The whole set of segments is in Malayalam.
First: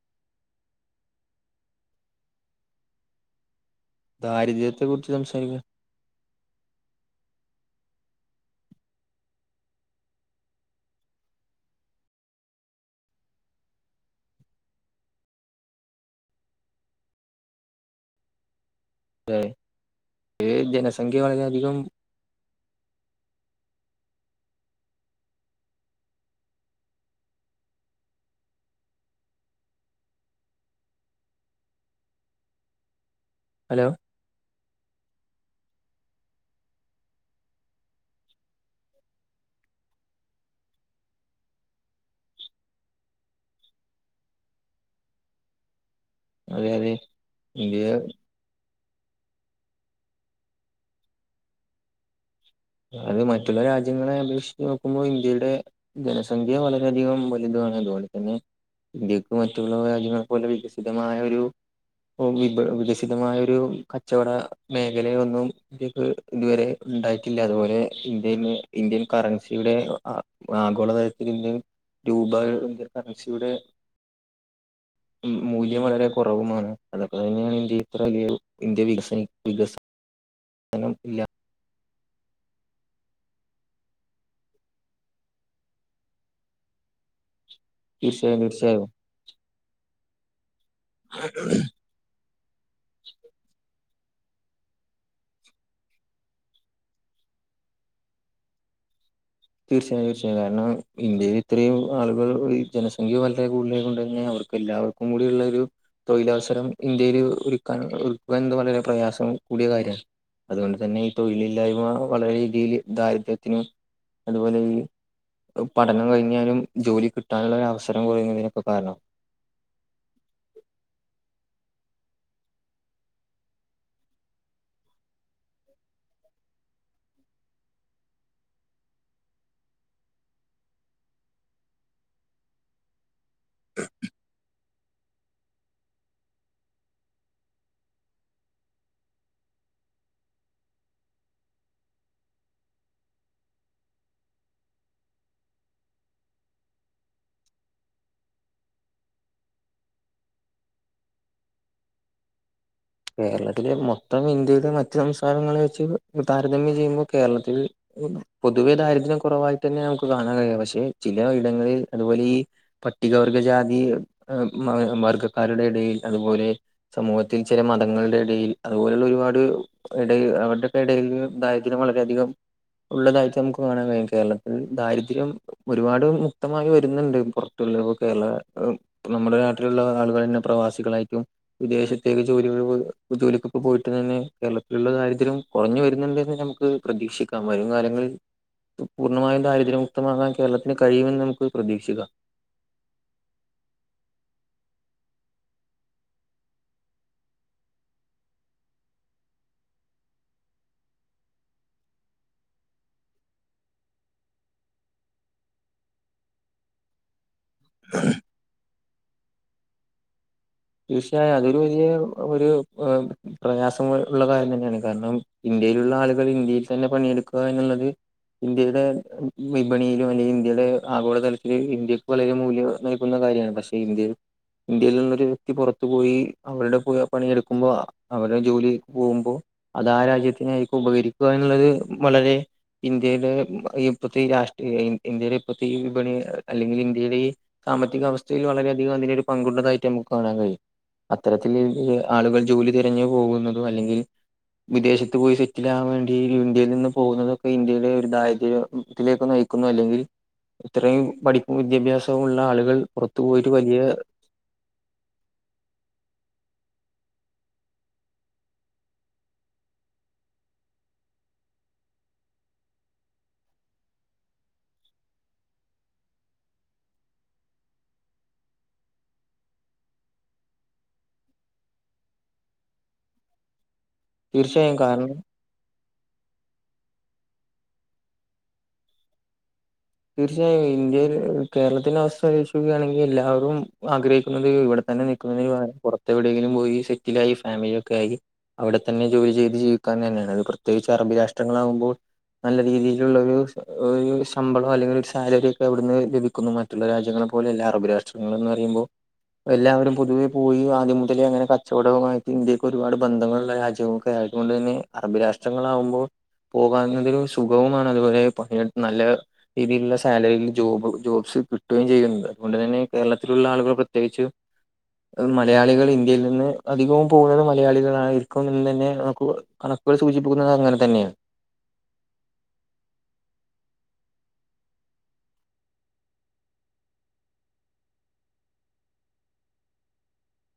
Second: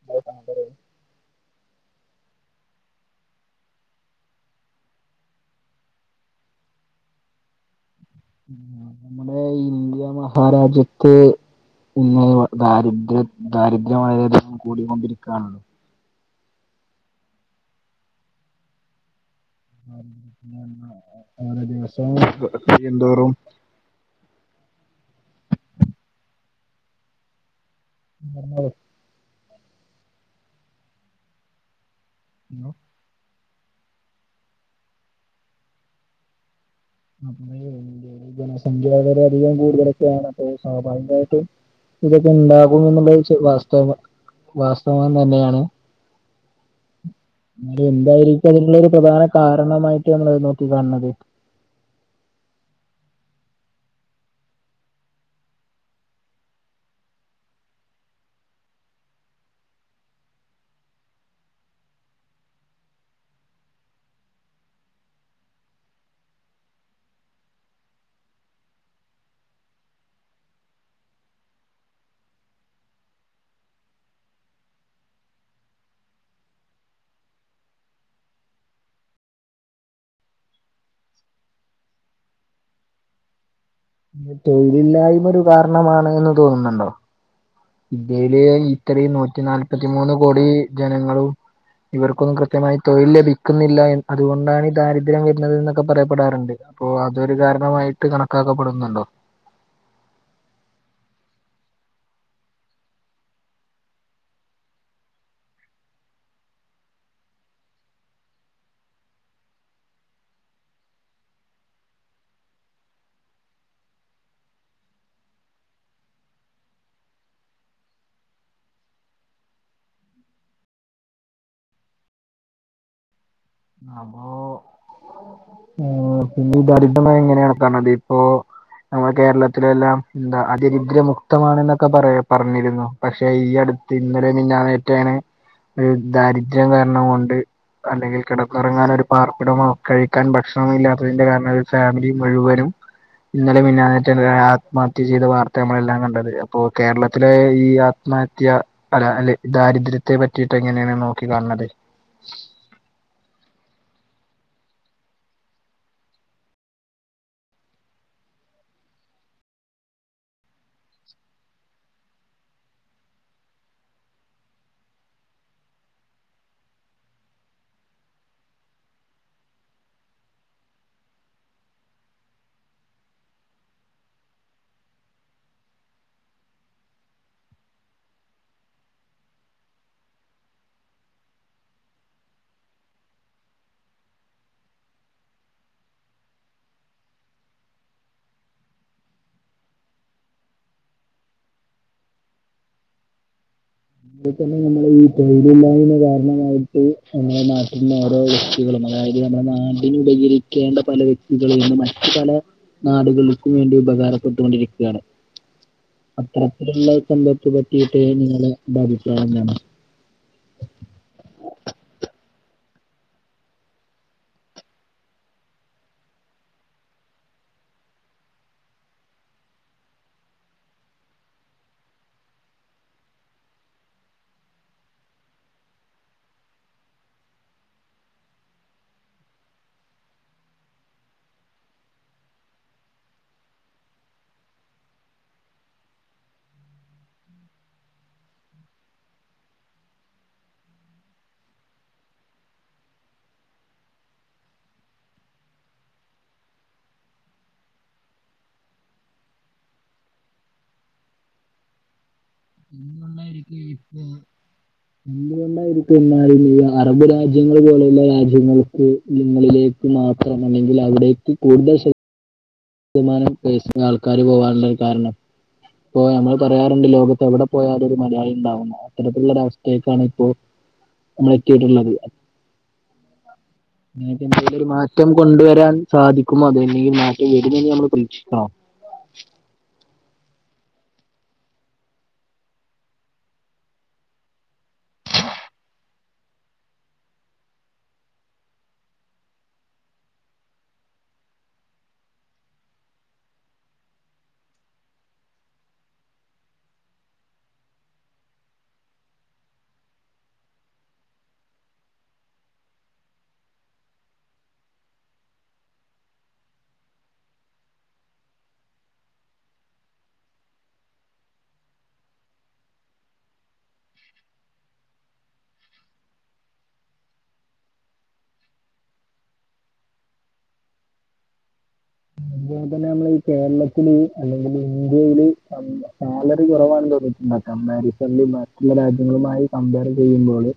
[unintelligible] ദാരിദ്രത്തെ കുറിച്ച് സംസാരിക്കാം ഉം നമ്മുടെ ഈ ഇന്ത്യാ മഹാരാജ്യത്ത് ഇന്ന് ദാരിദ്ര്യ ദാരിദ്ര്യം വളരെയധികം കൂടിക്കൊണ്ടിരിക്കുകയാണല്ലോ [unintelligible] ഈ ജനസംഖ്യ ഓരോ വളരെയധികം ദിവസം ക കഴിയുന്തോറും പറഞ്ഞോളൂ ഹലോ ഹലോ അപ്പ ഇന്ത്യേല് ജനസംഖ്യാ വരെയധികം കൂടുതലൊക്കെയാണ് അപ്പൊ സ്വാഭാവികമായിട്ടും ഇതൊക്കെ ഇണ്ടാകും എന്നുള്ളത് വാസ്തവ വാസ്തവം തന്നെയാണ് അതെ അതെ ഇന്ത്യ [unintelligible] എന്തായിരിക്കും അതിനുള്ളൊരു പ്രധാന കാരണമായിട്ട് നമ്മൾത് നോക്കി കാണുന്നത് അത് മറ്റുള്ള രാജ്യങ്ങളെ അപേക്ഷിച്ച് നോക്കുമ്പോൾ ഇന്ത്യയുടെ ജനസംഖ്യ വളരെയധികം വലുതാണ് അതുപോലെ തന്നെ ഇന്ത്യക്ക് മറ്റുള്ള രാജ്യങ്ങളെ പോലെ വികസിതമായ ഒരു ഇപ്പം വിപ വികസിതമായൊരു കച്ചോട മേഖലയൊന്നും ഇന്ത്യക്ക് ഇതുവരെ ഇണ്ടായി ഇല്ല അതുപോലെ ഇന്ത്യ ഇന്ന് ഇന്ത്യൻ കറൻസിയുടെ ആ ആഗോളതലത്തിൽ ഇന്ന് രൂപ ഇന്ത്യൻ കറൻസിയുടെ [unintelligible] മു മൂല്യം വളരെ കുറവുമാണ് അതൊക്കെ തന്നെയാണ് ഇന്ത്യ ഇത്ര വലിയ ഇന്ത്യ വികസി വികസ് ഉം [unintelligible] ഇല്ലാ തൊഴിലില്ലായ്മ ഒരു കാരണമാണ്ന്ന് തോന്നുന്നുണ്ടോ? ഇന്ത്യയില് തീർച്ചയായും തീർച്ചയായും ഇത്രയും നൂറ്റി നാല്പത്തിമൂന്ന് കോടി ജനങ്ങളും ഇവർക്കൊന്നും കൃത്യമായി തൊഴിൽ ലഭിക്കുന്നില്ലാ എൻ അതുകൊണ്ടാണ് ഈ ദാരിദ്ര്യം വരുന്നത് എന്നൊക്കെ പറയപ്പെടാറുണ്ട് അപ്പോ അതൊരു കാരണമായിട്ട് കണക്കാക്കപ്പെടുന്നുണ്ടോ? തീർച്ചയായും തീർച്ചയായും കാരണം ഇന്ത്യയിൽ ഇത്രയും ആളുകൾ ഈ ജനസംഖ്യ വളരെ കൂതലായ കൊണ്ടെന്നെ അവർക്ക് എല്ലാ കൂടിയുള്ളൊരു തൊഴിലവസരം ഇന്ത്യേല് ഒരുക്കാൻ ഒരുക്കുവാൻ വളരെ പ്രയാസം കൂടിയ കാര്യാ അതുകൊണ്ട് തന്നെ ഈ തൊഴിലില്ലായ്മ വളരെ രീതിയില് ദാരിദ്ര്യത്തിനും അതുപോലെ ഈ പഠനം കഴിഞ്ഞാലും ജോലി കിട്ടാനുള്ള ഒര് അവസരം കുറയുന്നതിനൊക്കെ കാരണമാ അപ്പോ ആഹ് പിന്നെ ഇത് [unintelligible] ഇങ്ങനെയാണ് കാണണത് ഇപ്പോ നമ്മുടെ കേരളത്തിലെല്ലാം എന്താ അതിദരിദ്രമുക്തമാണെന്നൊക്കെ പറയ പറഞ്ഞിരുന്നു പക്ഷെ ഈ അടുത്ത് ഇന്നലെ മിൻഞ്ഞാന്നേറ്റയാണ് ഒരു ദാരിദ്ര്യം കാരണം കൊണ്ട് അല്ലെങ്കിൽ കിടന്നൊറങ്ങാൻ ഒരു പാർപ്പിടമോ കഴി ക്കാൻ ഭക്ഷണമോ ഇല്ലാത്തതിന്റെ കാരണം ഒര് ഫാമിലി മുഴുവനും ഇന്നലെ മാൻഞ്ഞാന്നാറ്റം ആത്മഹത്യ ചെയ്ത വാർത്ത നമ്മളെല്ലാം കണ്ടത് അപ്പോ കേരളത്തിലെ ഈ ആത് ത്മഹത്യാ അല്ല അല്ലെ ദാരിദ്ര്യത്തെ പറ്റിയിട്ട് എങ്ങനെയാണ് നോക്കി കാണുന്നത് കേരളത്തിലെ മൊത്തം ഇന്ത്യയുടെ മറ്റു സംസ്ഥാനങ്ങളെ വെച്ച് താരതമ്യം ചെയ്യുമ്പോ കേരളത്തിൽ പൊതുവേ ദാരിദ്ര്യം കുറവായിട്ട് ന്നെയ മുക്ക് കാണാൻ കഴിയാം പക്ഷെ ചില ഇടങ്ങളിൽ അതു വലി പട്ടികവർഗജാതി എം മ വർഗക്കാരുടെ ഇടയിൽ അതുപോലെ സമൂഹത്തിൽ ചില മതങ്ങളുടെ ഇടയിൽ അതുപോലുള്ള ഒരുപാട് ഇടയിൽ അവരുടെക്കെ ഇടൽ ദാരിദ്ര്യം വളരെയധികം ഉള്ളതായിറ്റ മുക്ക് കാണാൻ കഴിയും കേരളത്തിൽ ദാരിദ്യം ഒരുപാട് മുക്തമായി വരുന്നുണ്ട് പുറത്തുള്ള ഇപ കേരള നമ്മുടെ നാട്ടിലുള്ള ആളുകൾ ന്നെ പ്രവാസികളായിരിക്കും വിദേശത് പ്രത്യേക ജോലിക ജോലിക്കൊക്കെ പോയിട്ട് തന്നെ കേരളത്തിള്ള ദാരിദ്ര്യം കുറഞ്ഞു വരുന്നുണ്ട്ന്ന് ഞമുക്ക് ത് പ്രതീക്ഷിക്കാം വരും കാലങ്ങളിൽ പൂർണ്ണമായും ദാരിദ്ര്യമുക്തമാകാൻ കേരളത്തിന് കഴിയുമെന്ന് നമുക്ക് പ്രതീക്ഷിക്കാം [unintelligible] തന്നെ നമ്മൾ ഈ തൊഴിലില്ലായ്മാ കാരണമായിട്ട് നമ്മെ നാട്ടിൽന്ന് ഓരോ [unintelligible] അതായത് നമ്മളെ നാട്ടിന് ഉപകരിക്കേണ്ട പല വ്യക്തികളും ഇന്ന് മറ്റു പല നാടുകൾക്കും വേണ്ടി ഉപകാരപ്പെട്ടുകൊണ്ടിരിക്കാണ് അത്തത്തിലുള്ളത് [unintelligible] തീർച്ചയായും അതൊരു വലിയ ഒരു ഏഹ് പ്രയാസം ഉള്ള കാര്യം തന്നെയാണ് കാരണം? ഇന്ത്യയിലുള്ള ആളുകൾ ഇന്ത്യയിൽ തന്നെ പണിയെടുക്കുക എന്നുള്ളത് ഇന്ത്യയുടെ വിപണിയിലും അല്ലെങ്കിൽ ഇന്ത്യയുടെ ആഗോളതലത്തില് ഇന്ത്യക്ക് വളരെ മൂല്യ വന്ന കാര്യാണ് പക്ഷെ ഇന്ത്യൽ ഇന്ത്യയിള്ളൊരു പൊറത്തുപോയി അവരുടെ പോയി പണിയെടുക്കുമ്പോ അവരെ ജോലി പോകുമ്പോ അതാ ആ രാജ്യത്തിനായിക്കും ഉപകരിക്കുക എന്നുള്ളത് വളരെ ഇന്ത്യയിടെ ഈ ഇപ്പത്തെ രാഷ്ട്രീയ ഇൻ ഇന്ത്യയുടെ ഇപ്പത്തെ ഈ വിപണി ൽ അല്ലെങ്കിൽ ഇന്ത്യടെ ഈ കമ്മറ്റി കവസ്ഥയിൽ വളരെയധികം അതിന് ഒരു പങ്കുണ്ടതായിട്ട് മുക് കാണാൻ കഴിയും അത്തരത്തിൽ ല് ആളുകൾ ജോലി തിരഞ്ഞു പോകുന്നതും അല്ലെങ്കിൽ വിദേശത്ത് പോയി സെറ്റിലാവാൻ വേണ്ടി ഇന്ത്യയിൽ നിന്ന് പോകുന്നതൊക്കെ ഇന്ത്യയുടെ ഒരു ദാരിദ്ര്യത്തിലേക്ക് നയി കുന്നു അല്ലെങ്കിൽ ഇത്രയും പഠിപ്പും വിദ്യാഭ്യാസവും ഉള്ള ആളുകൾ പുറ ത്ത് പോയിറ്റു വ [inaudible] എന്ത്‌കൊണ്ടായിരിക്കും എന്നാലും ഈ അറബ് രാജ്യങ്ങള് പോലെയുള്ള രാജ്യങ്ങൾക്ക് ഇടങ്ങളിലേക്ക് മാത്രം അല്ലെങ്കിൽ അവിടേക്ക് കൂടുതൽ ശക് മാനം കേസിന്ന് ആൾക്കാര് പോവാൻള്ള കാരണം ഇപ്പൊ ഞങ്ങൾ പറയാറുണ്ട് ലോകത്ത് എവിടെ പോയാലരു മലയാളി ണ്ടാവുന്ന് അത്തരത്തിലുള്ളൊര അവസ്ഥേക്കാണ് ഇപ്പോ നമ്മൾ എത്തിയിരുന്നത് [unintelligible] ഒരു തീർച്ചയായും മാറ്റം കാരണം കൊണ്ടുവരാൻ സാധിക്കുമോ അതല്ലെങ്കിൽ മാറ്റം വരുന്നില്ലെ നമ്മൾ പ്രതീക്ഷിക്കണോ തീർച്ചയായും ഇന്ത്യയിൽ കേരളത്തിന്റെ അവസ്ഥ ലോചിക്കാണെങ്കിൽ എല്ലാവരും ആഗ്രഹിക്കുന്നത് ഇവിടെ തന്നെ നി [unintelligible] പുറത്തെ എവിടേങ്കിലും പോയി സെറ്റിൽ ആയി ഫാമിലി ഒക്കെ ആയി അവിടെ തന്നെ ജോലി ചെയ്ത് ജീവിക്കാ തന്നെണ് അത് പ്രത്യേകിച്ച് അറബി രാഷ്ട്രങ്ങളാവുമ്പോൾ നല്ല രീതിയിലുള്ളരു ഒരു ശമ്പളം അല്ലെങ്കിൽ ഒരു സാലറി ഒക്കെ അവിടുന്ന് ലഭിക്കുന്നു മറ്റുള്ള രാജ്യങ്ങളെ പോലെ അല്ല അറബ് രാഷ്ട്രങ്ങള് എന്ന് റയുമ്പോ എല്ലാവരും പൊതുവെ പോയി ആദ്യം മുതലേ അങ്ങനെ കച്ചവടവു മായിട്ട് ഇന്ത്യക്ക് ഒരുപാട് ബന്ധങ്ങളുള്ള രാജ്യവൂക് [unintelligible] തന്നെ അറബി രാഷ്ട്രങ്ങളാവുമ്പോ പോകാനോര് സുഖവുമാണ് അതുപോലെ പണിയേടുത് നല്ല ഈ രീതിയിള്ള സാലറിൽ ജോബ് ജോബ്സ് കിട്ടുകയും ചെയ്യ്ണ്ട് അതുകൊണ്ട് തന്നെ കേരളത്തിലുള്ള ആളുകൾ പ്രത്യേകിച്ച് ആം മലയാളികൾ ഇന്ത്യയിൽ നിന്ന് അധികവും പോന്നത് മലയാളികളായിരിക്കും ഇന്നന്നെ മുക് കണ [unintelligible] സൂചിപ്പുക്കുന്നത് അങ്ങനെ തന്നെയ വേതനം ഇപ്പൊ ഈ കേരളത്തില് അല്ലെങ്കിൽ ഇന്ത്യ ഇന്ത്യയിൽ നല്ല ആ ള് വ കുറവാണ് തോന്നിട്ടുണ്ട ക്കാം കമ്പാറിസം ഇല്ലെങ്കി മറ്റുള്ള രാജ്യങ്ങളുമായി കമ്പയ്ർ ചെയ്ത് കഴിയുമ്പോള്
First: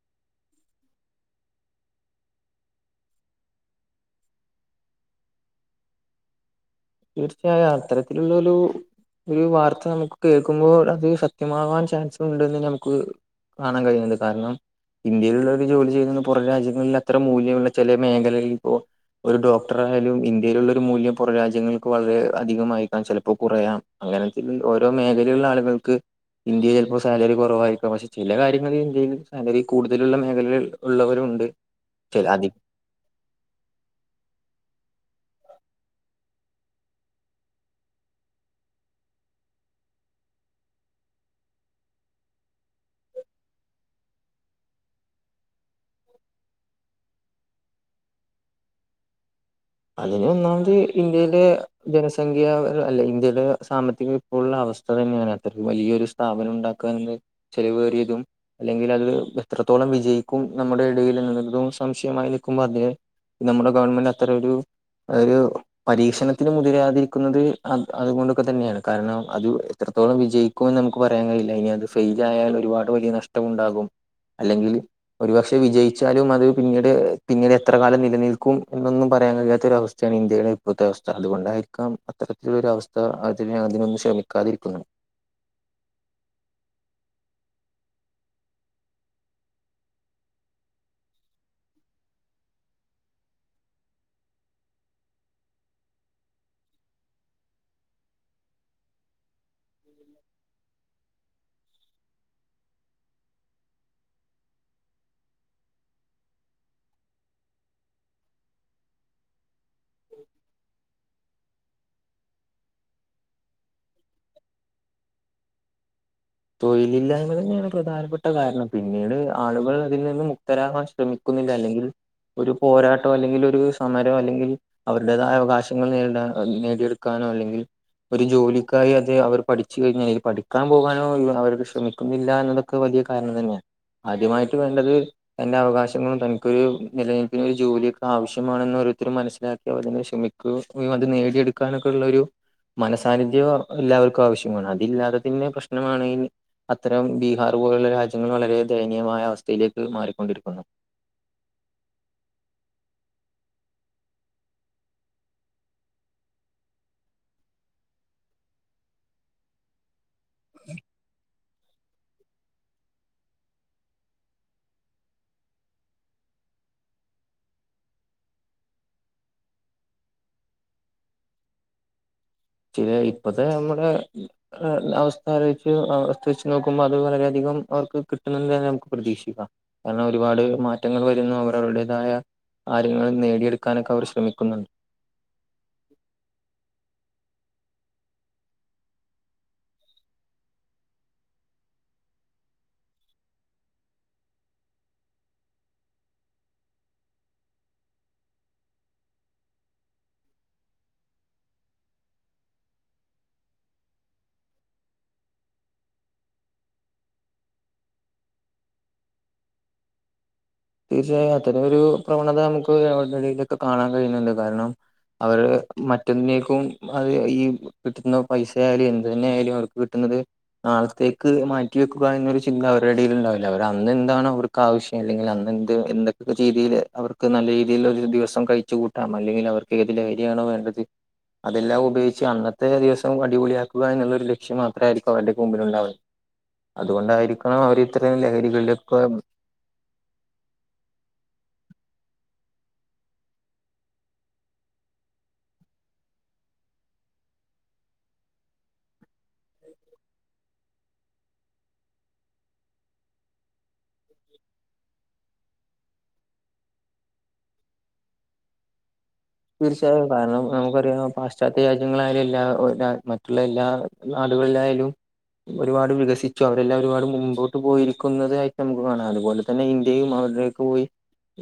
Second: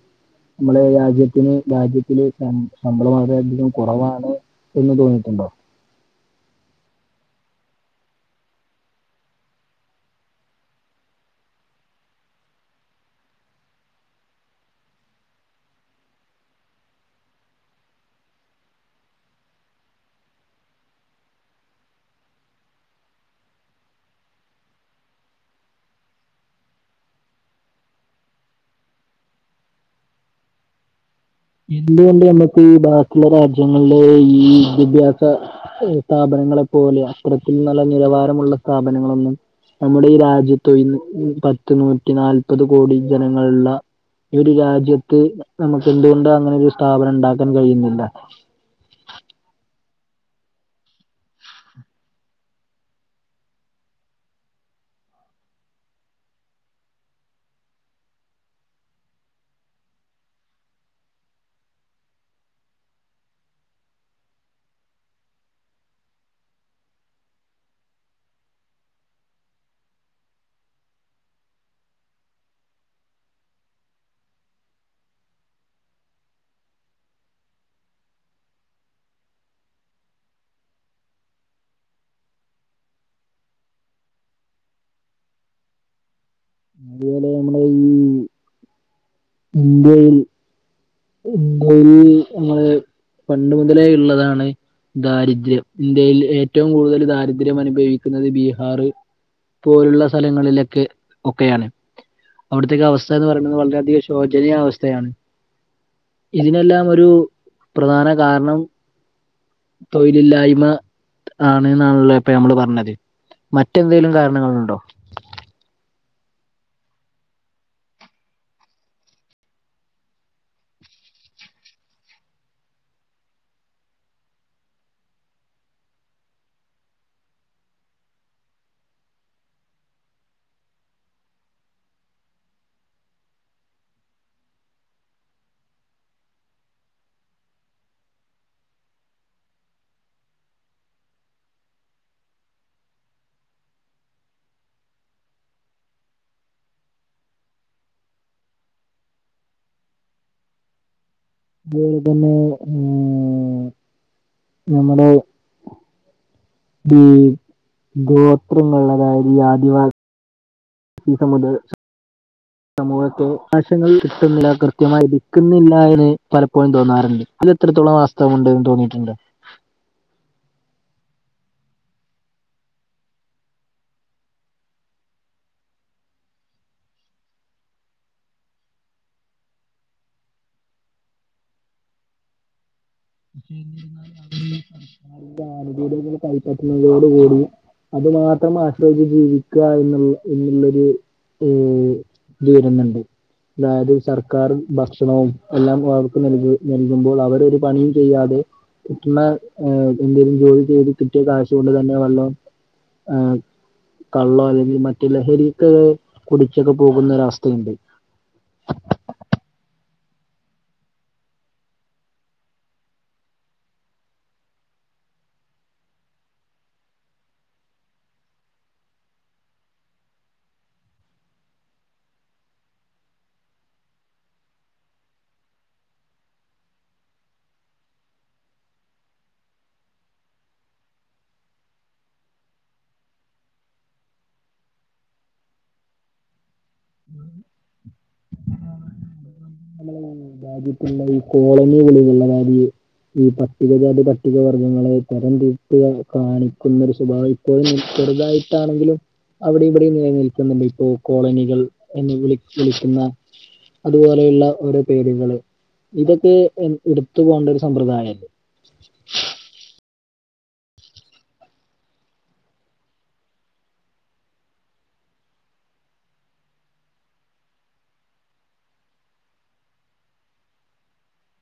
നമ്മള രാജ്യത്തിന് രാജ്യത്തില് ശമ്പളം വളരെയധികം കുറവാണ് എന്ന് തോന്നിട്ടുണ്ടോ? തീർച്ചയായും അത്തരത്തിലുള്ളരു ഒരു വാർത്ത നമുക്ക് കേൾക്കുമ്പോൾ അത് സത്യമാവാൻ ചാൻസ് ഉണ്ട്ന്ന് നമക്ക് കാണാൻ കഴിയുണ്ട് കാരണം ഇന്ത്യയിലുള്ളള്ളവര് ജോലി ചെയ്യുന്നത് പുറ രാജ്യങ്ങളിൽ അത്ര മൂല്യമുള്ള ചെലെ മേഖലകളിൽ ഇപ്പോ ഒരു ഡോക്ടറായാലും ഇന്ത്യയിലുള്ള ഒരു മൂല്യം പൊറ രാജ്യങ്ങൾ വളരെ അധികംമായിക്കാം ചിലപ്പോൾ കുറയാം അങ്ങനെ ഓരോ മേഖലയിലുള്ള ആളുകൾക്ക് ഇന്ത്യയിൽ ചിലപ്പോൾ സാലറി കുറവായിരിക്കും പക്ഷെ ചില കാര്യങ്ങൾ ഇന്ത്യയിൽ സാലറി കൂടുതലുള്ള മേഖലയിൽ ഉള്ളവരു ഉണ്ട് എന്തുകൊണ്ട് നമക്ക് ബാക്കിയുള്ള രാജ്യങ്ങളിലെ ഈ വിദ്യാഭ്യാസ സ്ഥാപനങ്ങളെപ്പോലെ അത്തരത്തിലുള്ള നല്ല നിലവാരമുള്ള സ്ഥാപനങ്ങളൊന്നും നമ്മുടെ ഈ രാജ്യത്ത് ഇന്ന് പത്ത് നൂറ്റി നാല്പത് കോടി ജനങ്ങളുള്ള ഈ ഒരു രാജ്യത്ത് നമക്ക് എന്തുകൊണ്ട അങ്ങനെ ഒരു സ്ഥാപനം ണ്ടാക്കാൻ കഴിയുന്നില്ല അതിന് ഒന്നാമത് ഇന്ത്യയിലെ ജനസംഖ്യ അല്ലെ ഇന്ത്യയിലെ സാമ്പത്തിക ഉള്ള അവസ്ഥ തന്നെയാണ് അത്രക്ക് വലിയൊരു സ്ഥാപനം ഉണ്ടാക്കൻന്ന ചെലവേറിയതും അല്ലെങ്കിൽ അത് എത്രത്തോളം വിജയിക്കും നമ്മുടെ ഇടയിൽ എന്ന് ഉള്ളതും സംശയമായി നിൽക്കുമ്പോൾ അതെ നമ്മുടെ ഗവൺമെന്റ് അത്ര ഒരു ഒരു പരീക്ഷണത്തിന് മുതിരാതിരിക്കുന്നത് അത് അതുകൊണ്ടൊക്കെ തന്നെയാണ് കാരണം അത് ഇത്രത്തോളം വിജയിക്കുമെന്ന് നമുക്ക് പറയാൻ കഴയില്ല ഇനി അത് ഫെയിൽയാൽ ഒരുപാട് വലിയ നഷ്ടം ഉണ്ടാകും അല്ലെങ്കിൽ ഒരുപക്ഷെ വിജയിച്ചാലും അത് പിന്നീട് പിന്നീട് എത്ര കാലം നിലനിൽക്കും എന്നൊന്നും പറയാൻ കഴി ഇങ്ങനെത്തെ ഒരു അവസ്ഥയാണ് ഇന്ത്യയുടെ ഇപ്പോഴത്തെ അവസ്ഥ അതുകൊണ്ടായിരിക്കാം അത്തരത്തിലൊ ഒരു അവസ്ഥ അതിന അതിനൊന്നും ക്ഷമിക്കാതിരിക്കുന്നു അതുപോലെ നമ്മള ഈ ഇന്ത്യയിൽ ഇന്ത്യയിൽ നമ്മളെ പണ്ട് മുതലേ ഉള്ളതാണ് ദാരിദ്ര്യം ഇന്ത്യയിൽ ഏറ്റവും കൂടുതൽ ദാരിദ്ര്യം അനുഭവിക്കുന്നത് ബീഹാർ പോലുള്ള സ്ഥലങ്ങളിലൊക്കെ ഒക്കെയാണ് അവിടത്തേക്കെ അവസ്ഥ എന്ന് പറയുന്നത് വളരെയധികം ശോചനീയ അവസ്ഥയാണ് ഇതിനെല്ലാം ഒരു പ്രധാന കാരണം തൊയിലില്ലായ്മ ആണ്ന്നാണല്ലോ ഇപ്പൊ നമ്മള് പറഞ്ഞത് മറ്റെന്തെങ്കലും കാരണങ്ങളുണ്ടോ തൊഴിലില്ലായ്മ തന്നെയാണ് പ്രധാനപ്പെട്ട കാരണം പിന്നീട് ആളുകൾ അതിൽ നിന്നും മുക്തരാകാൻ ശ്രമി ക്കുന്നില്ല അല്ലെങ്കിൽ ഒരു പോരാട്ടം അല്ലെങ്കിൽ ഒരു സമരം അല്ലെങ്കിൽ അവരുടേതായ അവകാശങ്ങൾ നേടാൻ നേടിയെടുക്കാനോ അല്ലെങ്കിൽ ഒരു ജോലിക്കായി അത് അവർ പഠിച്ച് കഴിഞ്ഞാൽ പഠിക്കാൻ പോകാ അവർക്ക് ശ്രമിക്കുന്നില്ല എന്നതൊക്കെ വലിയ കാരണം തന്നെയാണ് ആദ്യമായിട്ട് വേണ്ടത് തന്റെ അവകാശങ്ങളും തനിക്കൊരു നിലനിൽപ്പിന് ഒരു ജോലിയൊക്കെ ആവശ്യമാണെന്ന് ഓരോരുത്തര മനസിലാക്കി അവർ തന്നെ ശമി ക്കൊ അത് നേടിയെടുക്കാനൊക്കെ ഉള്ള ഒരു മനസാന്നിദ്ധ്യം എല്ലാവർക്കും ആവശ്യമാണ് അതില്ലാതതിന്റെ പ്രശ്നമാണ് ഈ അത്തരം ബീഹാർ പോലുള്ള രാജ്യങ്ങൾ വളരെ ദയനീയമായ അവസ്ഥയിലേക്ക് മാറിക്കൊണ്ടിരിക്കുന്നു അതുപോലെ തന്നെ ആഹ് നമ്മുടെ ഉം ഗോത്രങ്ങുള്ളതായത് ഈ ആദിവാസി ഈസമത സമൂഹത്തെ ആശങ്ങൾ കിട്ടുന്നില്ല കൃത്യമായിരിക്കുന്നില്ല എന്ന് പലപ്പോഴും തോന്നാറുണ്ട് അത് എത്രത്തോളം വസ്തവം ഉണ്ടന്ന് തോന്നിയിട്ടുണ്ട് ചില ഇപ്പത്തെ നമ്മുടെ അവസ്ഥ ആലോചിച്ച് അവസ്ഥ വച്ച് നോക്കുമ്പോൾ അത് വളര അധികം അവർക്ക് കിട്ടുന്നുണ്ട്തന്നെ നമുക്ക് പ്രതീക്ഷിക്കാം കാരണം ഒരുപാട് മാറ്റങ്ങൾ വരുന്നു അവരവരുടേതായ കാര്യങ്ങളും നേടിയെടുക്കാനൊക്കെ അവർ ശ്രമിക്കുന്നുണ്ട് ആനുകൂല്യങ്ങൾ കൈപ്പറ്റുന്ന തോടുകൂടി അത് മാത്രം ആശ്രയച്ച് ജീവിക്കുക എന്നുള്ള എന്നുള്ളൊത് ഏഹ് വിഴുന്നുണ്ട് അതായത് സർക്കാർ ഭക്ഷണവും എല്ലാം അവർക്ക് നൽക നൽകുമ്പോൾ അവരരു പണിയ ചെയ്യാതെ കിട്ടുന്ന എന്തെങ്കിലും ജോലി ചെയ്ത് കിട്ടിയ കാശ്കൊണ്ട് തന്നെ വെള്ളം ആഹ് കള്ളോ അല്ലെങ്കിൽ മറ്റ്ലഹരിക്ക കുടിച്ചൊക്കെ പോകുന്ന ഒരവസ്ഥയുണ്ട് തീർച്ചയായും അത്തരംഒരു പ്രവണത നമുക്ക് എവിടേയിലേക്കെ കാണാൻ കഴിയുന്നുണ്ട് കാരണം അവര് മറ്റന്ക്കും അത് ഈ കിട്ടുന്ന പൈസയാലും എന്തു തന്നെ ആയാലും അവർക്ക് കിട്ടുന്നത് നാളത്തേക്ക് മാറ്റി വെക്കുക എന്നൊരു ചിന്ത അവരുടെടയിൽ ഉണ്ടാവില്ല അവര് അന്ന് എന്താണ് അവർക്ക് ആവശ്യം അല്ലെങ്കിൽ എന്ത് എന്തൊക്കെ ചെയീതിൽ അവർക്ക് നല്ല രീതിയിൽ ഒരു ദിവസം കഴിച്ചു കൂട്ടാം അല്ലെങ്കിൽ അവർക്ക് ഏത് ലഹരിയാണോ വേണ്ടത് അതെല്ലാം ഉപയോഗിച്ച് അന്നത്തെ ദിവസം അടിപൊളിയാക്കുക എന്ന്ള്ളൊരു ലക്ഷ്യം മാത്രായിരിക്കും അവര്ടൊക്കെ മുമ്പില്ണ്ടാവ അത് കൊണ്ടായിരിക്കണം അവരിത്രയും ലഹരികളിലൊക്കെ അതായത്പ്പള്ള ഈ കോളനികളില്ള്ള മാരി ഈ പട്ടികജാതി പട്ടികവർഗ്ഗങ്ങളെ തരം തിരിച്ച് കാണിക്കുന്നൊരു സ്വഭാവം ഇപ്പോയും ചെറ്തായിട്ടാണെങ്കിലും അവിടെയും ഇവിടെയും നില നിൽക്കുന്നുണ്ട് ഇപ്പൊ കോളനികൾ എന്ന് വിളി വിളിക്കുന്ന അതുപോലെയുള്ള ഓരോ പേരുകള് ഇതൊക്കെ എ ഇട്ത്ത് പോണ്ട ഒര് സമ്പ്രദായല്ലേ? തീർച്ചയായും കാരണം നമുക്കറിയാം പാശ്ചാത്യ രാജ്യങ്ങളായാലും എല്ലാ ഒ ര മറ്റുള്ള എല്ലാ നാടുകളിലായാലും ഒരുപാട് വികസിച്ചു അവരെല്ലാം ഒരുപാട് മുമ്പോട്ട് പോയിരിക്കുന്നതായിട്ട് നമുക്ക് കാണാം അത് പോലെ തന്നെ ഇന്ത്യയും അവരുടെ പോയി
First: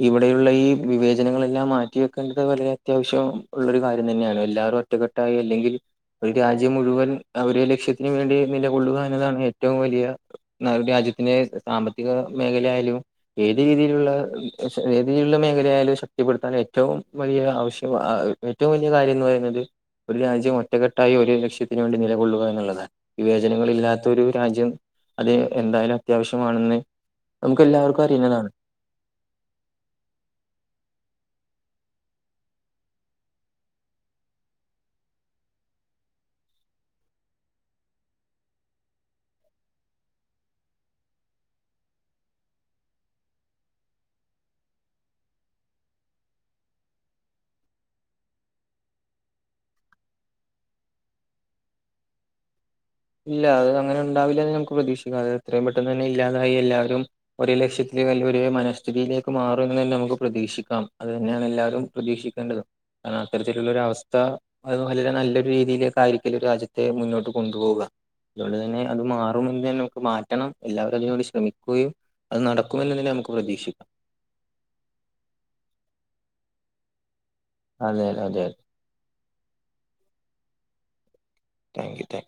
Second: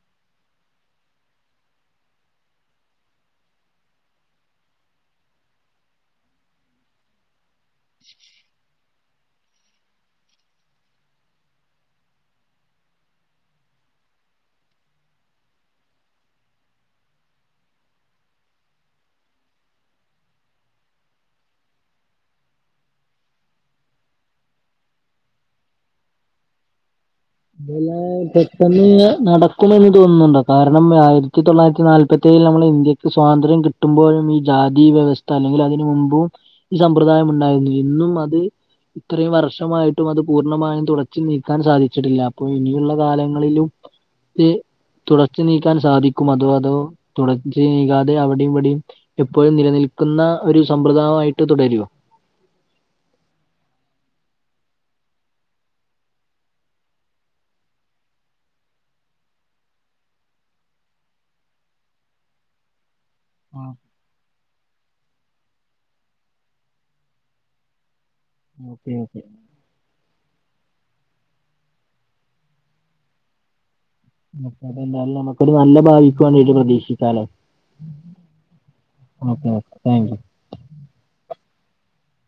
ഇവിടെയുള്ള ഈ വിവേചനങ്ങളെല്ലാം മാറ്റി വെക്കേണ്ടത് വളരെ അത്യാവശ്യം ഉള്ളൊര് കാര്യം തന്നെയാണ് എല്ലാരും ഒറ്റക്കെട്ടായി അല്ലെങ്കിൽ ഒര് രാജ്യം മുഴുവൻ ആ ഒര് ലക്ഷ്യത്തിന് വേണ്ടി നില കൊള്ളുക എന്നതാണ് ഏറ്റവും വലിയ ന്ന ഒര് രാജ്യത്തിന്റെ സാമ്പത്തിക മേഖലായാലും ഏത് രീതിയിലുള്ള ഏത് രീതിയിലുള്ള മേഖലായാലും ശക്തിപ്പെടുത്താൻ ഏറ്റവും വലിയ ആവശ്യം ഏറ്റവും വലിയ കാര്യംന്ന് പറയുന്നത് ഒര് രാജ്യം ഒറ്റക്കെട്ടായി ഒര് ലക്ഷത്തിന് വേണ്ടി നിലകൊള്ളുക എന്ന്ള്ളതാണ് വിവേചനങ്ങളില്ലാത്ത ഒരു രാജ്യം അത് എന്തായാലും അത്യാവശ്യമാണെന്ന് നമുക്കെല്ലാവർ [unintelligible] പ്പന്ന്ഞ്ഞ് നടക്കുമെന്ന് തോന്നുന്നുണ്ടോ കാരണം ആയിരത്തി തൊള്ളായിരത്തി നാല്പത്തേയിൽ നമ്മളെ ഇന്ത്യക്ക് സ്വാതന്ത്ര്യം കി ട്ടുമ്പോഴും ഈ ജാതി വ്യവസ്ഥ അല്ലെങ്കിൽ അതിന് മുമ്പും ഈ സമ്പ്രദായമുണ്ടായിരുന്നു ഇന്നും അത് ഇത്രയും വർഷമായിട്ടും അത് പൂർണ്ണമായും തുടച്ച് നീക്കാൻ സാധിച്ചിട്ടില്ല അപ്പൊ ഇനിയുള്ള കാലങ്ങളിലും ഇ തുടച്ച് നീക്കാൻ സാധിക്കും അത് അതോ തുടച്ച് നീക്കാതെ അവിടെയും ഇവിടെയും എപ്പോഴും നിലനിൽക്കുന്ന ഒര് സമ്പ്രദായമായിട്ട് തുടരുവോ ഇല്ല അത് അങ്ങനെ ഉണ്ടാവില്ലന്ന് നമുക്ക് പ്രതീക്ഷിക്കാം അത് എത്രയും പെട്ടെന്ന് തന്നെ ഇല്ലാതായി എല്ലാവരും ഒരേ ലക്ഷ്യത്തില് അല്ലെ ഒരേ മനഃസ്ഥിതിയിലേക്ക് മാറും എന്ന് തന്നെ നമുക്ക് പ്രതീക്ഷിക്കാം അത് തന്നെയാണ് എല്ലാവരും പ്രതീക്ഷിക്കേണ്ടതും കാരണം ആഹ് അത്തരത്തിലുള്ളൊര് അവസ്ഥ അത് വളരെ നല്ലൊരു രീതിയിലേക്കായിരിക്കില്ല രാജ്യത്തെ മുന്നോട്ട് കൊണ്ട് പോവുക അത് കൊണ്ട് തന്നെ ഓക്കെ അത് ഓക്കെ മാറും എന്ന് തന്നെ മാറ്റണം എല്ലാവരും അതിന് വേണ്ടി ശ്രമിക്കുകയും അത് നടക്കുമെന്ന് തന്നെ നമുക്ക് പ്രതീക്ഷിക്കാം നമ്മക്ക് അതെ എന്തായാലും നമുക്കൊര് നല്ല ഭാവിക്ക് വേണ്ടീട്ട് പ്രതീക്ഷിക്കാലേ അതെ അതെ okay okay thank you thank you താ